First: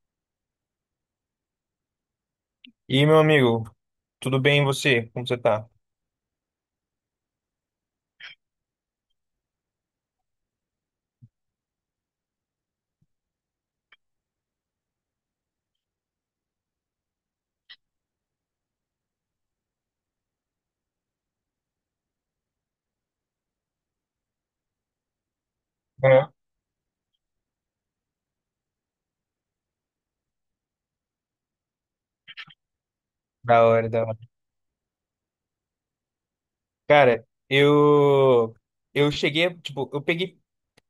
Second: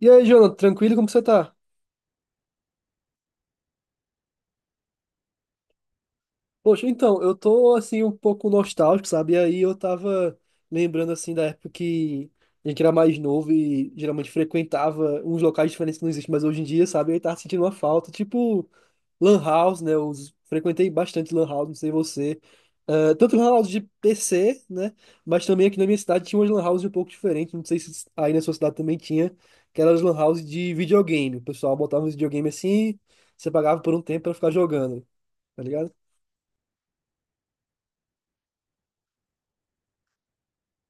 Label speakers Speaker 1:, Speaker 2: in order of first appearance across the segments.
Speaker 1: E aí, Jonathan, tranquilo? Como você tá?
Speaker 2: E aí, meu amigo, tudo bem e você? Como você tá?
Speaker 1: Poxa, então, eu tô assim um pouco nostálgico, sabe? E aí eu tava lembrando assim da época que a gente era mais novo e geralmente frequentava uns locais diferentes que não existem mais hoje em dia, sabe? E aí tava sentindo uma falta, tipo Lan House, né? Eu frequentei bastante Lan House, não sei você. Ah, tanto Lan House de PC, né? Mas também aqui na minha cidade
Speaker 2: Aham.
Speaker 1: tinha umas Lan House um pouco diferentes, não sei se aí na sua cidade também tinha, que eram as Lan House de videogame. O pessoal botava um videogame assim, você
Speaker 2: Da
Speaker 1: pagava
Speaker 2: hora,
Speaker 1: por um
Speaker 2: da hora.
Speaker 1: tempo pra ficar jogando, tá ligado?
Speaker 2: Cara, eu cheguei, tipo, eu peguei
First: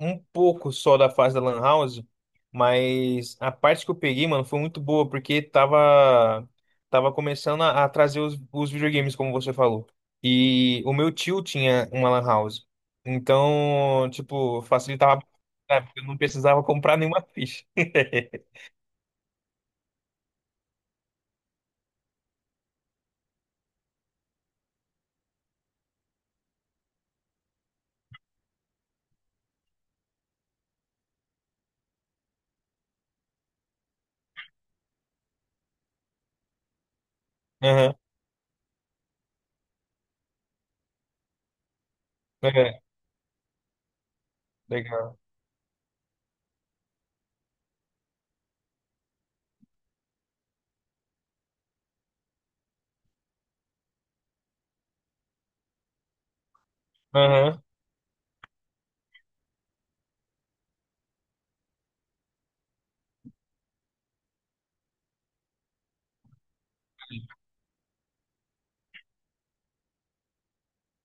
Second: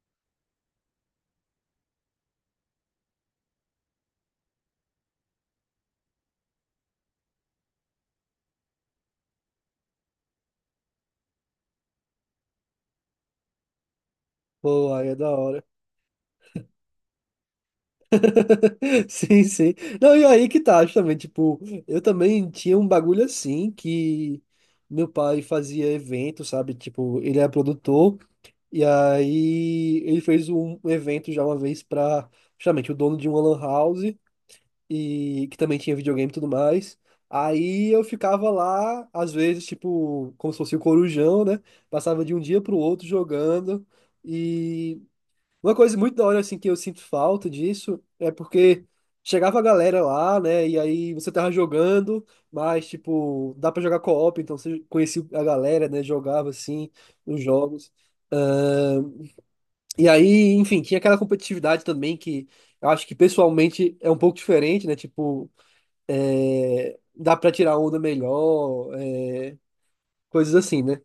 Speaker 2: um pouco só da fase da Lan House, mas a parte que eu peguei, mano, foi muito boa, porque tava começando a trazer os videogames, como você falou. E o meu tio tinha uma Lan House. Então, tipo,
Speaker 1: Pô, aí é
Speaker 2: facilitava,
Speaker 1: da hora.
Speaker 2: né, porque eu não precisava comprar nenhuma ficha.
Speaker 1: Sim, sim. Não, e aí que tá, justamente, tipo, eu também tinha um bagulho assim que meu pai fazia evento, sabe? Tipo, ele é produtor, e aí ele fez um evento já uma vez pra, justamente, o dono de uma lan house, e que também tinha videogame e tudo mais. Aí
Speaker 2: Aham,
Speaker 1: eu ficava lá, às vezes, tipo, como se fosse o corujão, né? Passava de um dia pro
Speaker 2: é,
Speaker 1: outro jogando. e
Speaker 2: legal.
Speaker 1: Uma coisa muito da hora, assim, que eu sinto falta disso é porque chegava a galera lá, né? E aí você tava jogando, mas, tipo, dá pra jogar co-op, então você conhecia a galera, né? Jogava, assim, os
Speaker 2: Aham.
Speaker 1: jogos. E aí, enfim, tinha aquela competitividade também que eu acho que pessoalmente é um pouco diferente, né? Tipo, é, dá pra tirar onda melhor, é, coisas assim, né?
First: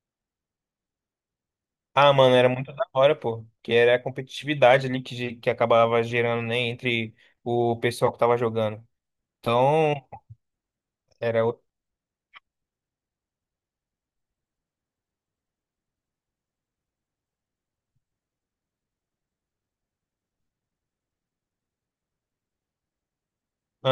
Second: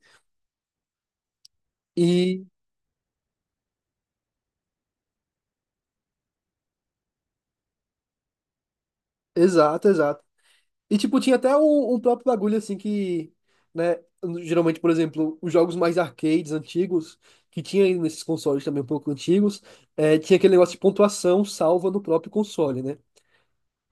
Speaker 2: Ah, mano,
Speaker 1: E.
Speaker 2: era muito da hora, pô. Que era a competitividade ali que, que acabava gerando, né, entre o pessoal que tava jogando.
Speaker 1: Exato,
Speaker 2: Então,
Speaker 1: exato. E, tipo, tinha
Speaker 2: era.
Speaker 1: até um próprio bagulho, assim, que, né, geralmente, por exemplo, os jogos mais arcades antigos, que tinha aí nesses consoles também um pouco antigos, tinha aquele negócio de pontuação salva no próprio console, né?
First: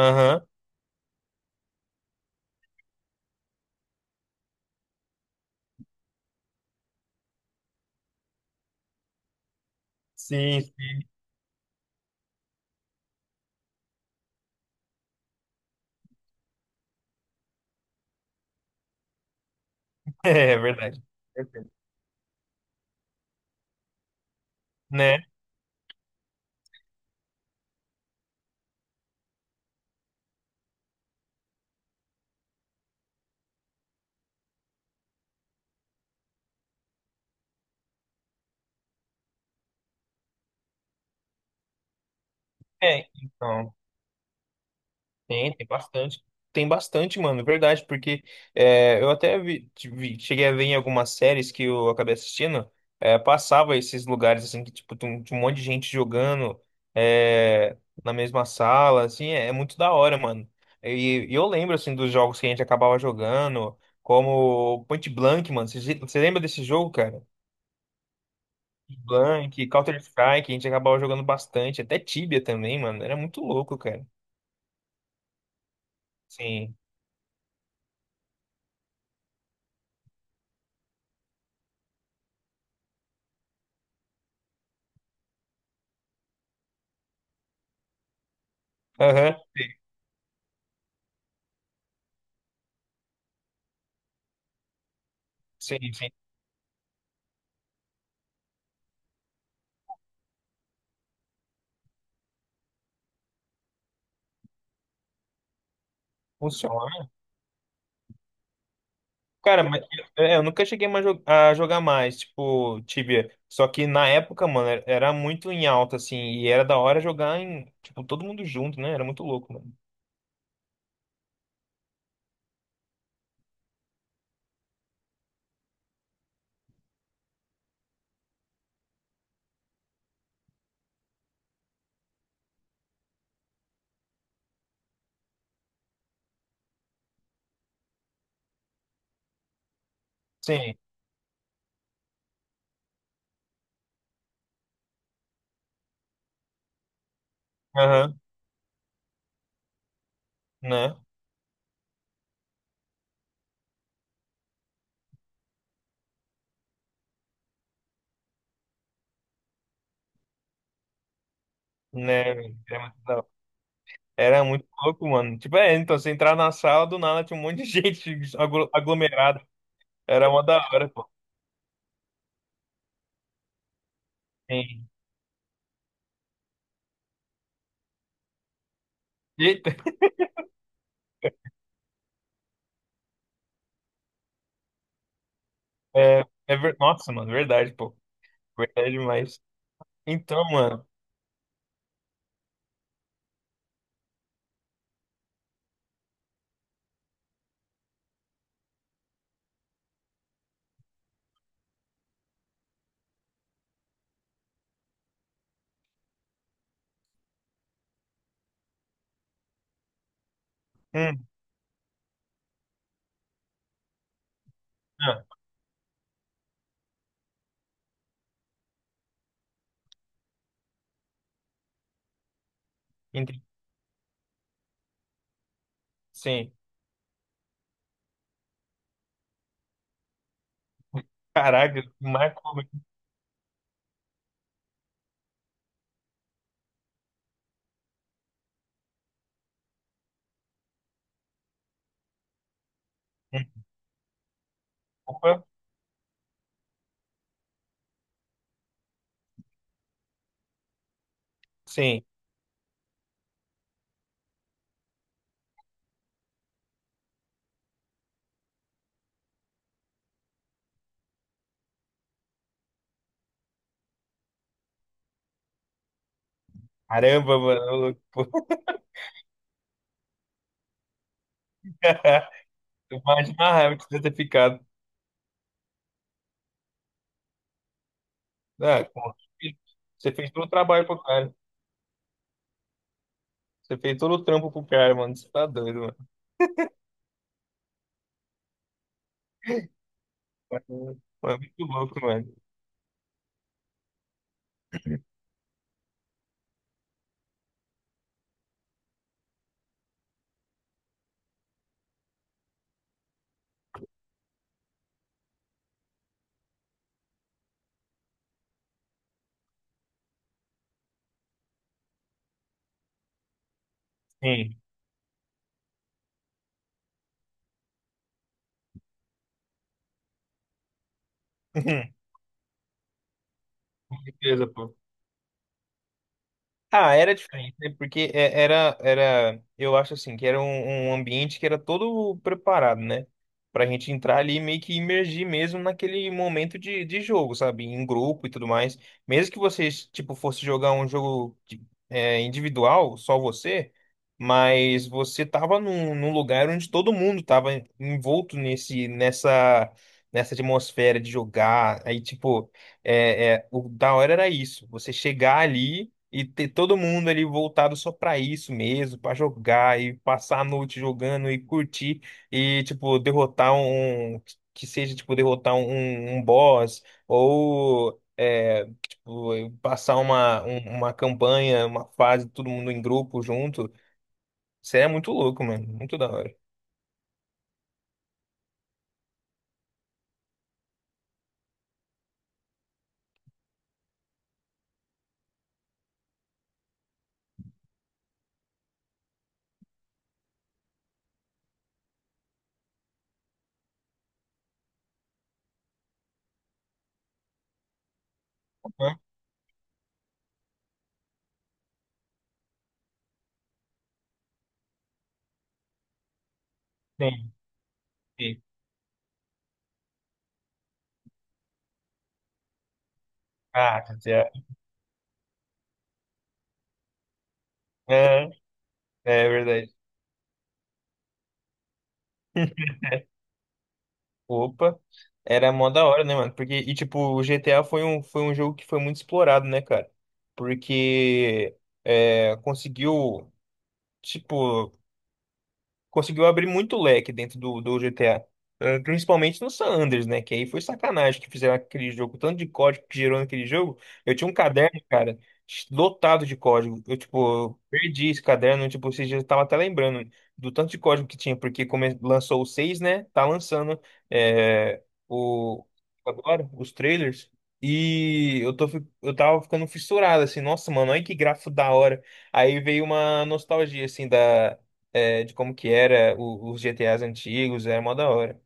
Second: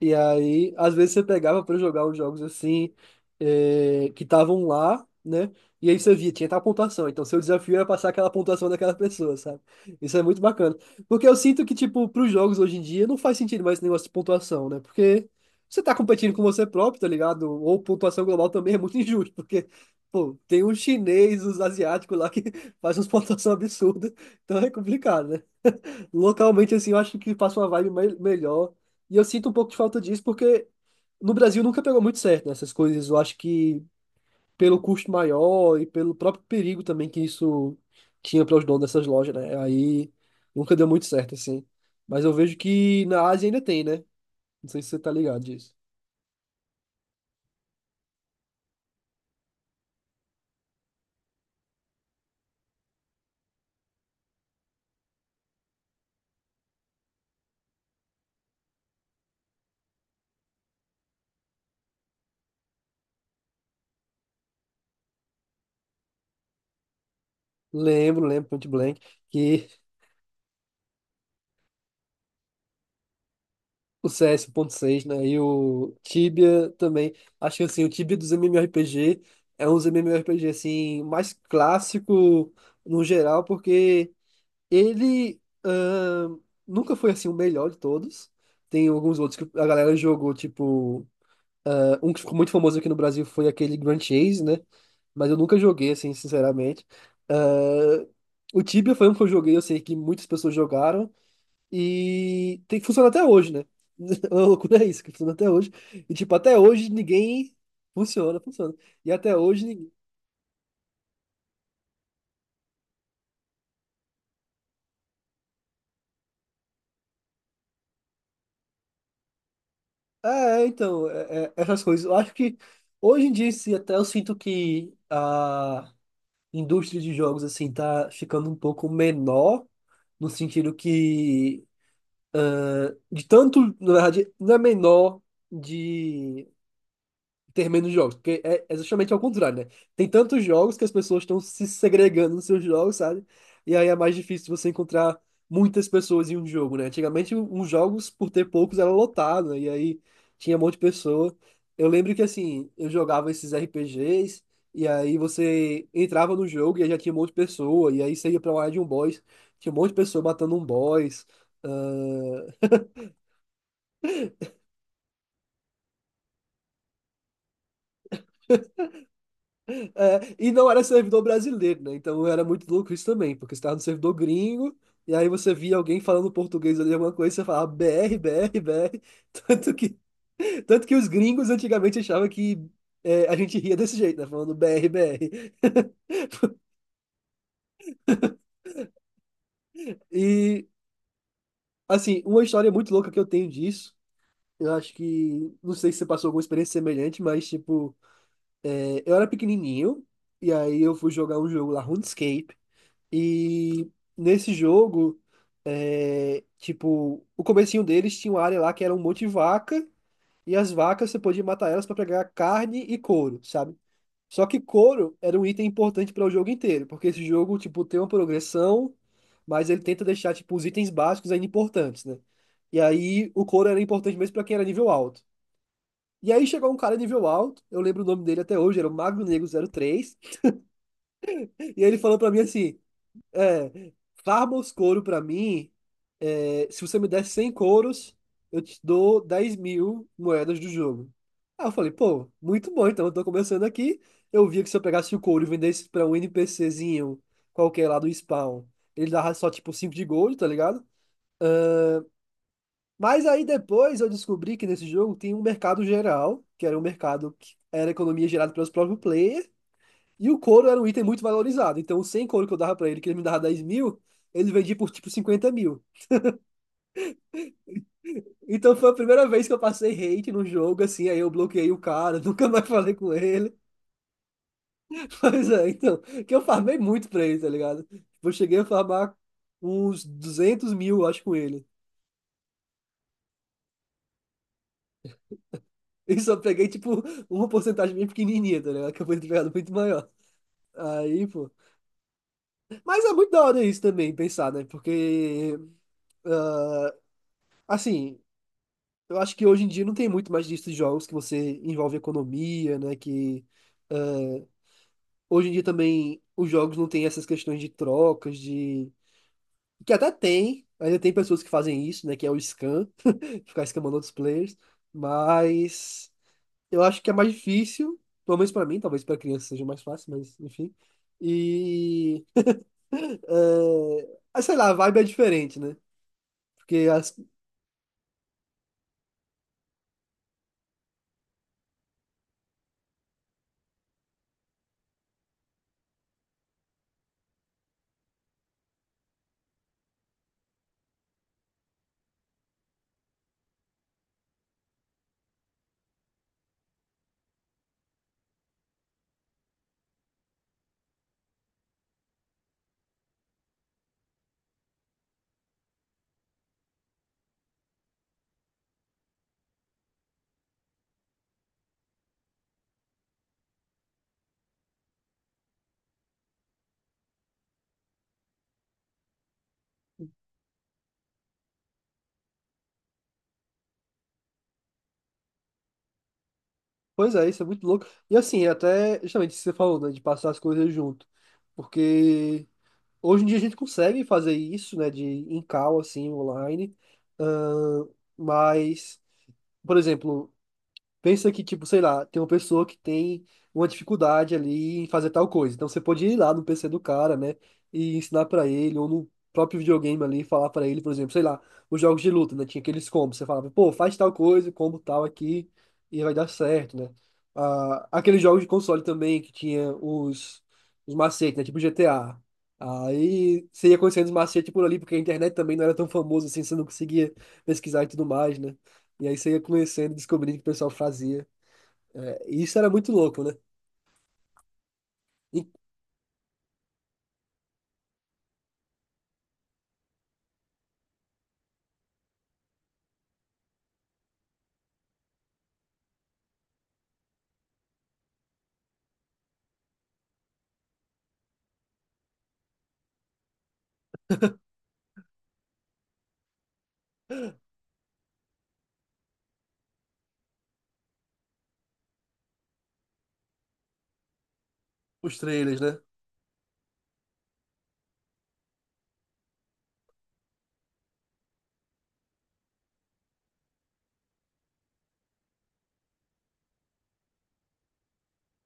Speaker 1: E aí, às vezes você pegava pra jogar os jogos assim, que estavam lá, né? E aí você via, tinha tal pontuação. Então, seu desafio era passar aquela pontuação daquela pessoa, sabe? Isso é muito
Speaker 2: Sim,
Speaker 1: bacana.
Speaker 2: sim.
Speaker 1: Porque eu sinto que, tipo, pros jogos hoje em dia, não faz sentido mais esse negócio de pontuação, né? Porque você tá competindo com você próprio, tá ligado? Ou pontuação global também é muito injusto, porque, pô,
Speaker 2: É,
Speaker 1: tem um
Speaker 2: verdade.
Speaker 1: chinês, os
Speaker 2: Perfeito.
Speaker 1: asiáticos lá que faz umas pontuação absurda. Então é
Speaker 2: Né?
Speaker 1: complicado, né? Localmente, assim, eu acho que passa uma vibe melhor. E eu sinto um pouco de falta disso, porque no Brasil nunca pegou muito certo nessas coisas. Eu acho que pelo custo maior e pelo próprio perigo também que isso tinha para os donos dessas lojas, né? Aí nunca deu muito certo, assim. Mas eu vejo que
Speaker 2: É,
Speaker 1: na Ásia ainda
Speaker 2: então,
Speaker 1: tem, né? Não sei se você tá ligado
Speaker 2: tem, tem
Speaker 1: disso.
Speaker 2: bastante. Tem bastante, mano, é verdade, porque é, eu até vi, cheguei a ver em algumas séries que eu acabei assistindo, é, passava esses lugares, assim, que, tipo, tem um, tinha um monte de gente jogando é, na mesma sala, assim, é, é muito da hora, mano. E eu lembro, assim, dos jogos que a gente acabava jogando, como Point Blank, mano. Você lembra desse jogo, cara?
Speaker 1: Lembro, lembro, Point Blank,
Speaker 2: Blank,
Speaker 1: que
Speaker 2: Counter-Strike, a gente acabava jogando bastante, até Tibia também, mano. Era muito louco, cara.
Speaker 1: o CS seis né? E o Tibia
Speaker 2: Sim.
Speaker 1: também. Acho que assim, o Tibia dos MMORPG é um dos MMORPG assim, mais clássico no geral, porque ele nunca foi assim o melhor de todos. Tem alguns
Speaker 2: Aham.
Speaker 1: outros que a galera jogou, tipo, ah, um que ficou muito famoso aqui no Brasil foi aquele Grand Chase, né? Mas eu nunca joguei,
Speaker 2: Sim, sim.
Speaker 1: assim, sinceramente. Ah, o Tibia foi um que eu joguei, eu sei que muitas pessoas jogaram. E tem que funcionar até hoje, né? A loucura é isso, que funciona até hoje. E, tipo, até hoje
Speaker 2: Funciona.
Speaker 1: ninguém funciona, funciona. E até
Speaker 2: Cara,
Speaker 1: hoje
Speaker 2: mas
Speaker 1: ninguém.
Speaker 2: é, eu nunca cheguei mais a jogar mais, tipo, Tibia. Só que na época, mano, era muito em alta, assim, e era da hora jogar em, tipo, todo mundo junto, né? Era muito louco, mano.
Speaker 1: É, então, essas coisas. Eu acho que hoje em dia, em si, até eu sinto que a indústria de jogos, assim, tá ficando um pouco menor, no sentido que, de tanto, na verdade, não é menor de. Ter menos jogos, porque é justamente ao contrário, né? Tem tantos
Speaker 2: Sim.
Speaker 1: jogos que as pessoas estão se segregando nos seus jogos, sabe? E aí é mais difícil você encontrar muitas pessoas em um jogo, né? Antigamente, os jogos,
Speaker 2: Aham,
Speaker 1: por ter poucos, era lotado, né? E aí tinha um monte de
Speaker 2: né?
Speaker 1: pessoa. Eu lembro que, assim, eu jogava esses RPGs, e aí você entrava no jogo e aí já tinha um monte de pessoa, e aí você ia pra uma área de um boss, tinha um monte de pessoa matando um boss.
Speaker 2: Né? Era muito da hora. Era muito louco, mano. Tipo, é, então, você entrar na sala, do nada tinha um monte de gente aglomerada. Era
Speaker 1: É,
Speaker 2: uma
Speaker 1: e
Speaker 2: da
Speaker 1: não era
Speaker 2: hora, pô.
Speaker 1: servidor brasileiro, né? Então era muito louco isso também, porque você estava no servidor gringo,
Speaker 2: Sim.
Speaker 1: e aí você via alguém falando português ali, alguma coisa, e você falava BR, BR, BR.
Speaker 2: E
Speaker 1: Tanto que, tanto que os gringos antigamente achavam que é, a gente ria desse jeito, né? Falando BR, BR.
Speaker 2: é, é nossa, mano, verdade, pô. Verdade demais. Então,
Speaker 1: E,
Speaker 2: mano.
Speaker 1: assim, uma história muito louca que eu tenho disso. Eu acho que, não sei se você passou alguma experiência semelhante, mas, tipo, é, eu era pequenininho, e aí eu fui jogar um jogo lá, RuneScape, e nesse jogo. É, tipo, o comecinho deles tinha uma área lá que era um monte de vaca, e as vacas você
Speaker 2: Hum,
Speaker 1: podia matar elas para pegar carne e couro, sabe? Só que couro
Speaker 2: ah,
Speaker 1: era um item importante para o jogo inteiro, porque esse jogo, tipo, tem uma progressão, mas ele tenta deixar, tipo, os itens básicos ainda importantes, né? E aí
Speaker 2: entendi.
Speaker 1: o couro era importante mesmo para quem era nível alto. E aí
Speaker 2: Sim.
Speaker 1: chegou um cara nível alto, eu lembro o nome dele até hoje, era o Magro Negro zero três
Speaker 2: Caraca,
Speaker 1: e ele falou para mim
Speaker 2: Marco.
Speaker 1: assim, é, farma os couro para mim. É, se você me der 100 couros, eu te dou 10 mil moedas do jogo. Aí eu falei, pô, muito bom, então eu tô
Speaker 2: Hum,
Speaker 1: começando aqui. Eu via que se eu pegasse o couro
Speaker 2: Opa,
Speaker 1: e vendesse pra um NPCzinho qualquer lá do spawn, ele dava só tipo 5 de gold, tá ligado?
Speaker 2: sim.
Speaker 1: Mas aí depois eu descobri que nesse jogo tem um mercado geral, que era um mercado que era economia gerada pelos próprios players, e o couro era um item muito valorizado. Então, os 100 couro que eu dava pra ele, que ele me dava 10 mil, ele vendia por tipo 50 mil.
Speaker 2: Caramba, mano. Ô louco, pô.
Speaker 1: Então foi a primeira vez que eu passei hate no jogo, assim, aí eu bloqueei o cara, nunca mais falei com
Speaker 2: Imagina a
Speaker 1: ele.
Speaker 2: raiva que você deve ter ficado.
Speaker 1: Mas é, então, que eu farmei muito pra ele, tá ligado? Tipo, eu cheguei a
Speaker 2: Ah, pô,
Speaker 1: farmar uns
Speaker 2: você fez todo o
Speaker 1: duzentos
Speaker 2: trabalho pro
Speaker 1: mil, acho,
Speaker 2: cara.
Speaker 1: com ele.
Speaker 2: Você fez todo o trampo pro cara, mano. Você tá doido, mano.
Speaker 1: E só peguei, tipo, uma porcentagem bem pequenininha, tá ligado? Que eu fui entregado muito maior. Aí,
Speaker 2: Mano, é
Speaker 1: pô.
Speaker 2: muito louco, mano.
Speaker 1: Mas é muito da hora isso também, pensar, né? Porque, ah, assim, eu acho que hoje em dia não tem muito mais disso de jogos que você envolve economia, né? Que hoje em dia também os jogos não têm essas questões de trocas, de. Que até tem, ainda tem pessoas que fazem isso, né? Que é o scan, ficar scamando outros
Speaker 2: Sim.
Speaker 1: players. Mas eu acho que é mais difícil, pelo menos pra mim, talvez pra criança seja mais fácil, mas enfim. E.
Speaker 2: Com
Speaker 1: É... ah,
Speaker 2: certeza,
Speaker 1: sei lá, a
Speaker 2: pô.
Speaker 1: vibe é diferente, né? Porque
Speaker 2: Ah, era
Speaker 1: as.
Speaker 2: diferente, né? Porque era, era, eu acho assim, que era um, um ambiente que era todo preparado, né? Pra gente entrar ali e meio que imergir mesmo naquele momento de jogo, sabe? Em grupo e tudo mais. Mesmo que vocês, tipo, fosse jogar um jogo é, individual, só você, mas você tava num, num lugar onde todo mundo tava envolto nesse, nessa, nessa atmosfera de jogar. Aí, tipo, é, é, o da hora era isso, você chegar ali. E ter todo mundo ali voltado só pra isso mesmo, pra jogar e passar a noite jogando e curtir e, tipo, derrotar um. Que seja, tipo, derrotar um, um boss ou é, tipo, passar uma, uma campanha, uma fase, todo mundo em grupo junto. Isso é muito louco, mano. Muito da hora.
Speaker 1: Pois é, isso é muito louco. E assim, até justamente isso que você falou, né? De passar as coisas junto. Porque. Hoje em dia a gente consegue fazer isso, né, de em call, assim, online, Ahn, mas, por exemplo, pensa que, tipo, sei lá, tem uma pessoa que tem uma dificuldade ali em fazer tal coisa. Então você pode ir lá no PC do cara, né? E ensinar pra ele, ou
Speaker 2: Aham.
Speaker 1: no próprio videogame ali, falar pra ele, por exemplo, sei lá, os jogos de luta, né? Tinha aqueles combos. Você falava, pô, faz tal coisa, combo tal aqui, e vai dar certo, né?
Speaker 2: Sim,
Speaker 1: Ah, aqueles jogos
Speaker 2: sim.
Speaker 1: de console também, que tinha os macetes, né? Tipo GTA. Aí você ia
Speaker 2: Ah,
Speaker 1: conhecendo os
Speaker 2: já.
Speaker 1: macetes por ali, porque a internet também não era tão famosa assim, você não conseguia pesquisar e tudo
Speaker 2: Aham.
Speaker 1: mais, né? E aí
Speaker 2: É
Speaker 1: você ia
Speaker 2: verdade.
Speaker 1: conhecendo e descobrindo o que o pessoal fazia. É, e isso era muito louco, né?
Speaker 2: Opa,
Speaker 1: E
Speaker 2: era mó da hora, né, mano? Porque, e tipo, o GTA foi um jogo que foi muito explorado, né, cara? Porque é, conseguiu, tipo, conseguiu abrir muito leque dentro do, do GTA. Eh, principalmente no San Andreas, né? Que aí foi sacanagem que fizeram aquele jogo. O tanto de código que gerou naquele jogo. Eu tinha um caderno, cara, lotado de código. Eu, tipo, eu perdi esse caderno. Tipo, esses dias eu tava até lembrando do tanto de código que tinha. Porque come... lançou o 6 né? Tá lançando eh,
Speaker 1: os trailers,
Speaker 2: o...
Speaker 1: né?
Speaker 2: agora os trailers. E eu tô, eu tava ficando fissurado, assim. Nossa, mano, olha que gráfico da hora. Aí veio uma nostalgia, assim, da é, de como que era os GTAs antigos, era mó da hora.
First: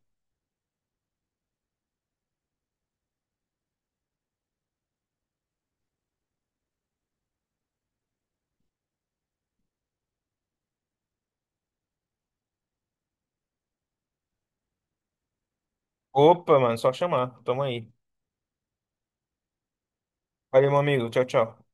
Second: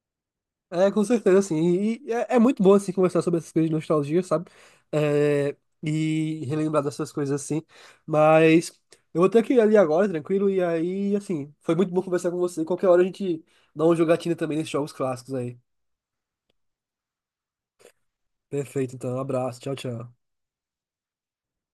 Speaker 1: É, com certeza, assim. E, é muito bom, assim, conversar sobre essas coisas de nostalgia, sabe? É, e relembrar dessas coisas, assim. Mas eu vou ter que ir ali agora, tranquilo. E aí, assim, foi muito bom conversar com você. Qualquer hora a gente dá uma jogatina também nesses jogos clássicos aí.
Speaker 2: Opa, mano, só chamar. Tamo aí.
Speaker 1: Perfeito, então. Um abraço. Tchau, tchau.
Speaker 2: Valeu, meu amigo. Tchau, tchau.